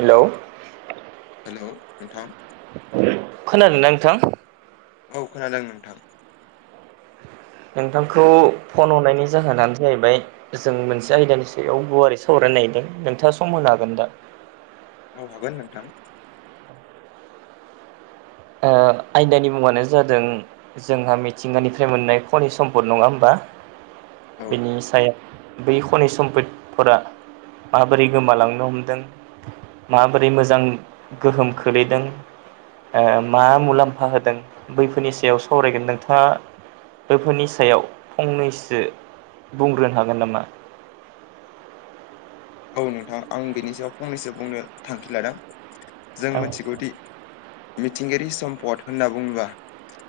Hello hello नोंथां खोनादोंना नोंथां औ खोनादों नोंथां नोंथांखौ फन हरनायनि जाहोनानो जाहैबाय जों मोनसे आयदानि सायाव गुवारै सावरायनो नागिरदों नोंथाङा सम होनो हागोन दा औ हागोन नोंथां। ओ आयदानि मुङानो जादों जोंहा मिथिंगानिफ्राय मोननाय खनि सम्पद नङा होमबा औ बेनि सायाव बै खनि सम्पतफोरा माबोरै गोमालांनो हमदों माबोरै मोजां गोहोम खोलैदों ओ मा मुलाम्फा होदों बैफोरनि सायाव सावरायगोन नोंथाङा बेफोरनि सायाव फंनैसो बुंग्रोनो हागोन नामा? औ नोंथां आं बेनि सायाव फंनैसो बुंनो थांखि लादों। जों औ मिथिगौदि मिथिंगायारि सम्पद होनना बुङोबा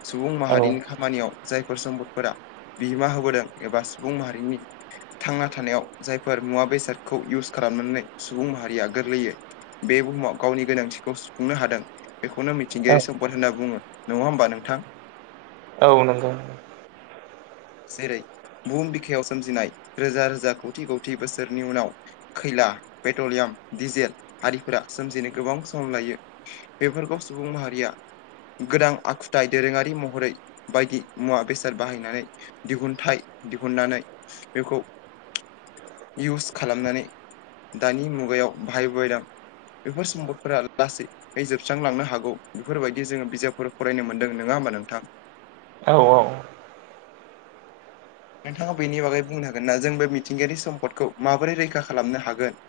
सुबुं औ माहारिनि खा मानियाव जायफोर सम्पदफोरा बिहोमा होबोदों एबा सुबुं माहारिनि थांना थानायाव जायफोर मुवा बेसादखौ इउस खालामनानै सुबुं माहारिया गोरलैयै बे बुहुमाव गावनि गोनांथिखौ सुफुंनो हादों बेखौनो मि औ थिंगायारि सम्द होन बुङो नङा होमबा नोंथां? औ नंगौ। जेरै बहुम बिखायाव सोमजिनाय रोजा रोजा खौथि खौथि बोसोरनि उनाव खैला पेट्रलियाम डिजेल आरिफोरा सोमजिनो गोबां सम लायो बेफोरखौ सुबुं माहारिया गोदां आखुथाय दोरोङारि महरै बायदि मुवा बेसाद बाहायनानै दिहुनथाइ दिहुननानै बेखौ इउस खालामनानै दानि मुगायाव बाहाय बायदां बेफोर सम्पदफोरा लासै ओइ जोबस्रांलांनो हागौ बेफोरबायदि जोङो बिजाबफोर फरायनो मोनदों नोङा होमबा नोंथां? औ औ नोंथाङा बेनि बागै बुंनो हागोन ना जों बे मिथिंगायारि सम्पदखौ माबोरै रैखा खालामनो हागोन?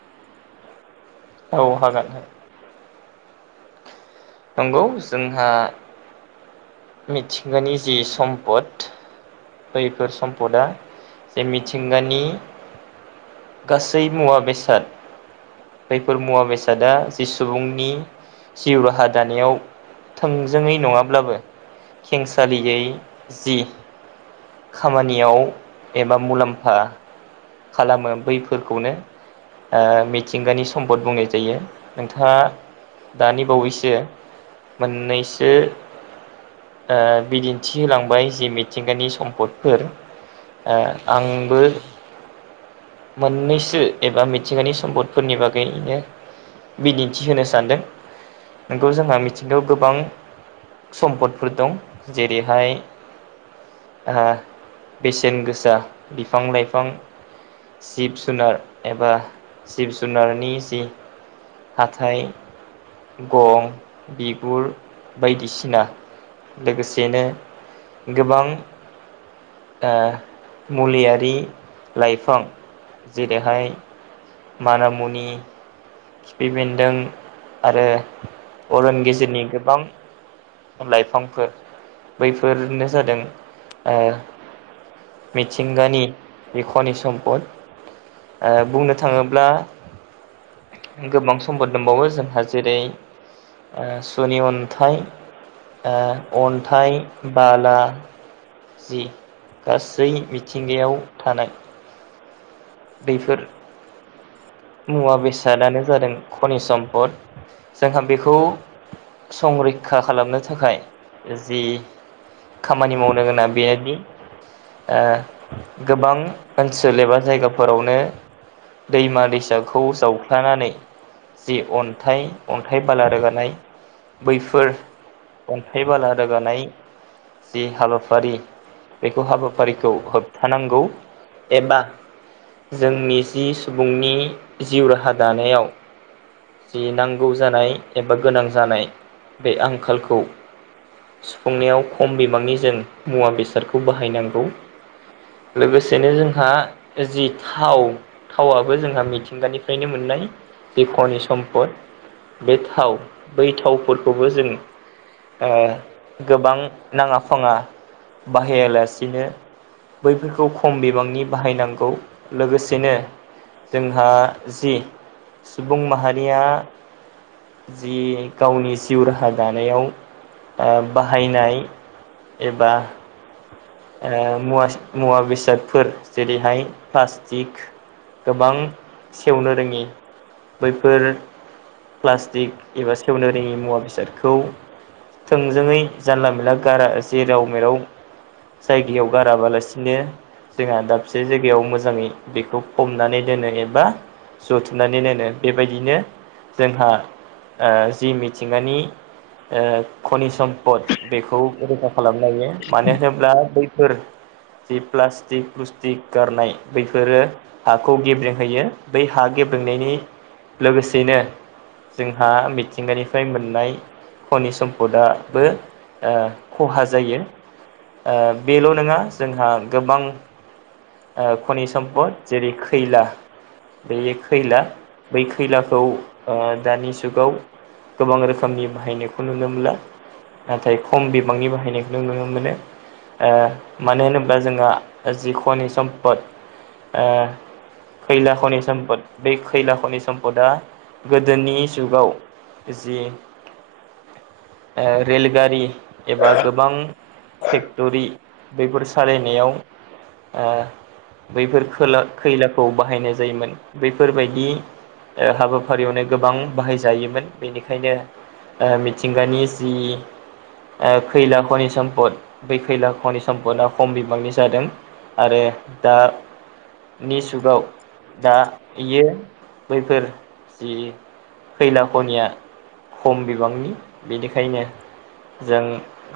औ हागोन। नंगौ जोंहा मिथिंगानि जि सम्पद बैफोर सम्पदा जे मिथिंगानि गासै मुवा बेसाद जायफोर मुवा बेसादा जि सुबुंनि जिउ राहा दानायाव थोंजोङै नङाब्लाबो खेंसालियै जि खामानियाव एबा मुलाम्फा खालामो बैफोरखौनो ओ मिथिंगानि सम्पद बुंनाय जायो नोंथाङा दानि बावैसो मोननैसो ओ बिदिन्थि होलांबाय जे मिथिंगानि सम पदफोर ओ आंबो मोननैसो एबा मिथिंगानि सम्पदफोरनि बागैनो इ बिदिन्थि होनो सानदों नोंगौ जोंहा मिथिंगायाव गोबां सम्पदफोर दं जेरैहाय आ बेसेन गोसा बिफां लाइफां जिब जुनार एबा जिब जुनारनि जि हाथाय गं बिगुर बायदिसिना लोगोसेनो गोबां ओ मुलियारि लाइफां जेरैहाय मानामुनि खिफि बेन्दों आरो अरन गेजेरनि गोबां लाइफांफोर बैफोरनो जादों ओ मिथिंगानि इखनि सम्पद ओ बुंनो थाङोब्ला गोबां समफोर दंबावो जोंहा जेरै ओ सुनि अन्थाइ ओ अन्थाइ बाला जि गासै मिथिंगायाव थानाय बैफोर मुवा बेसादानो जादों खनि सम्पद जोंहा बेखौ संरैखा खालामनो थाखाय जि खामानि मावनो गोनां बेआदि ओ गोबां ओनसोल एबा जायगाफोरावनो दैमा दैसाखौ जावख्लानानै जि अन्थाइ अन्थाइ बाला रोगानाय बैफोर अन्थाइ बाला रोगानाय जि हाबाफारि बेखौ हाबाफारिखौ होबथानांगौ एबा जोंनि जि सुबुंनि जिउ राहा दानायाव जि नांगौ जानाय एबा गोनां जानाय बे आंखालखौ सुफुंनायाव खम बिबांनि जों मुवा बेसादखौ बाहायनांगौ लोगोसेनो जोंहा जि थाव थावाबो जोंहा मिथि गानिफ्रायनो मोननाय दिख'नि सम्पद बे थाव बै थावफोरखौबो जों गोबां नाङा फाङा बाहायालासिनो बैफोरखौ खम बिबांनि बाहायनांगौ लोगोसेनो जोंहा जि सुबुं माहारिया जि गावनि जिउ राहा दानायाव बाहायनाय एबा ओ मुवास मुवा बेसादफोर जेरैहाय प्लास्टिक गोबां सेवनो रोङि बैफोर प्लास्टिक एबा सेवनो रोङि मुवा बेसादखौ थोंजोङै जानला मोनानला गारा जेराव मेराव जायगायाव गाराबालासिनो जोंहा दाबसे जायगायाव मोजाङै बेखौ हमनानै दोनो ए बा जथुमनानै दोनो बेबायदिनो जोंहा जि मिथिंगानि खनि सम्पद बेखौ रैखा खालामनो हायो मानो होनोब्ला बैफोर जि प्लास्टिक प्लुस्टिक गारनाय बैफोरो हाखौ गेब्रेंहोयो बै हा गेब्लेंनायनि लोगोसेनो जोंहा मिथिंगानिफ्राय मोननाय खनि सम्पदाबो खहा जायो बेल' नङा जोंहा गोबां खनि सम्पद जेरै खैला बे खैला बै खैलाखौ दानि जुगाव गोबां रोखोमनि बाहायनायखौ नुनो मोनला नाथाय खम बिबांनि बाहायनायखौ न नुनो मोनो मानो होनोब्ला जोंहा जिखनि सम्पद खैला खनि सम्पद बे खैला खनि सम्पदा गोदोनि जुगाव जि रेलगारि एबा गोबां फेक्टरि बेफोर सालायनायाव बैफोर खोला खैलाखौ बाहायनाय जायोमोन बैफोरबायदि हाबाफारियावनो गोबां बाहायजायोमोन बेनिखायनो मिथिंगानि जि खैला खनि सम्पद बै खैला खनि सम्पदआ खम बिबांनि जादों आरो दानि जुगाव दा इयो बैफोर जि खैला खनिया खम बिबांनि बेनिखायनो जों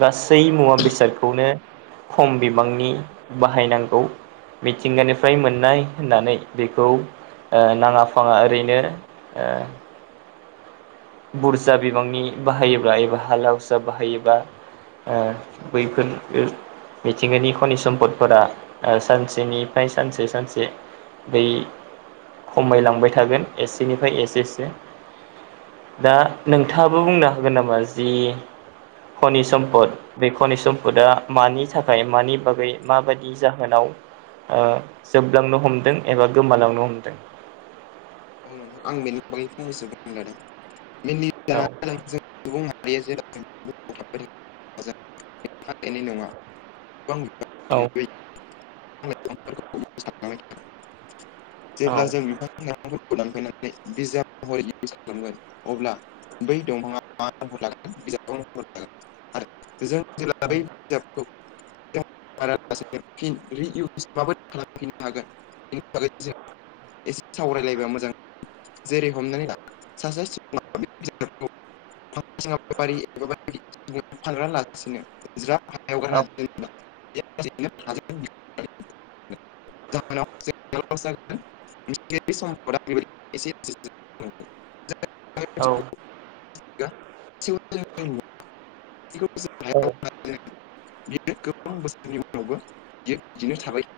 गासै मुवा बेसादखौनो खम बिबांनि बाहायनांगौ मिथिंगानिफ्राय मोननाय होननानै बेखौ नाङा फाङा ओरैनो बुरजा बिबांनि बाहायोब्ला एबा हाला हुसा बाहायोब्ला बैफोर मिथिंगानि खनि सम्पदफोरा सानसेनिफ्राय सानसे सानसे बै खमायलांबाय थागोन एसेनिफ्राय एसेसो दा नोंथाङाबो बुंनो हागोन नामा जि हनि सम्पद बे खनि सम्पुदआ मानि थाखाय मानि बागै माबायदि जाहोनाव। जोबलांनो हमदों एबा गोमालांनो हमदों। औ [unintelligible] [unintelligible] औ। गोबां [unintelligible] [unintelligible] [unintelligible] [unintelligible] [unintelligible] औ [unintelligible] [unintelligible] [unintelligible] औ। [unintelligible] औ [unintelligible]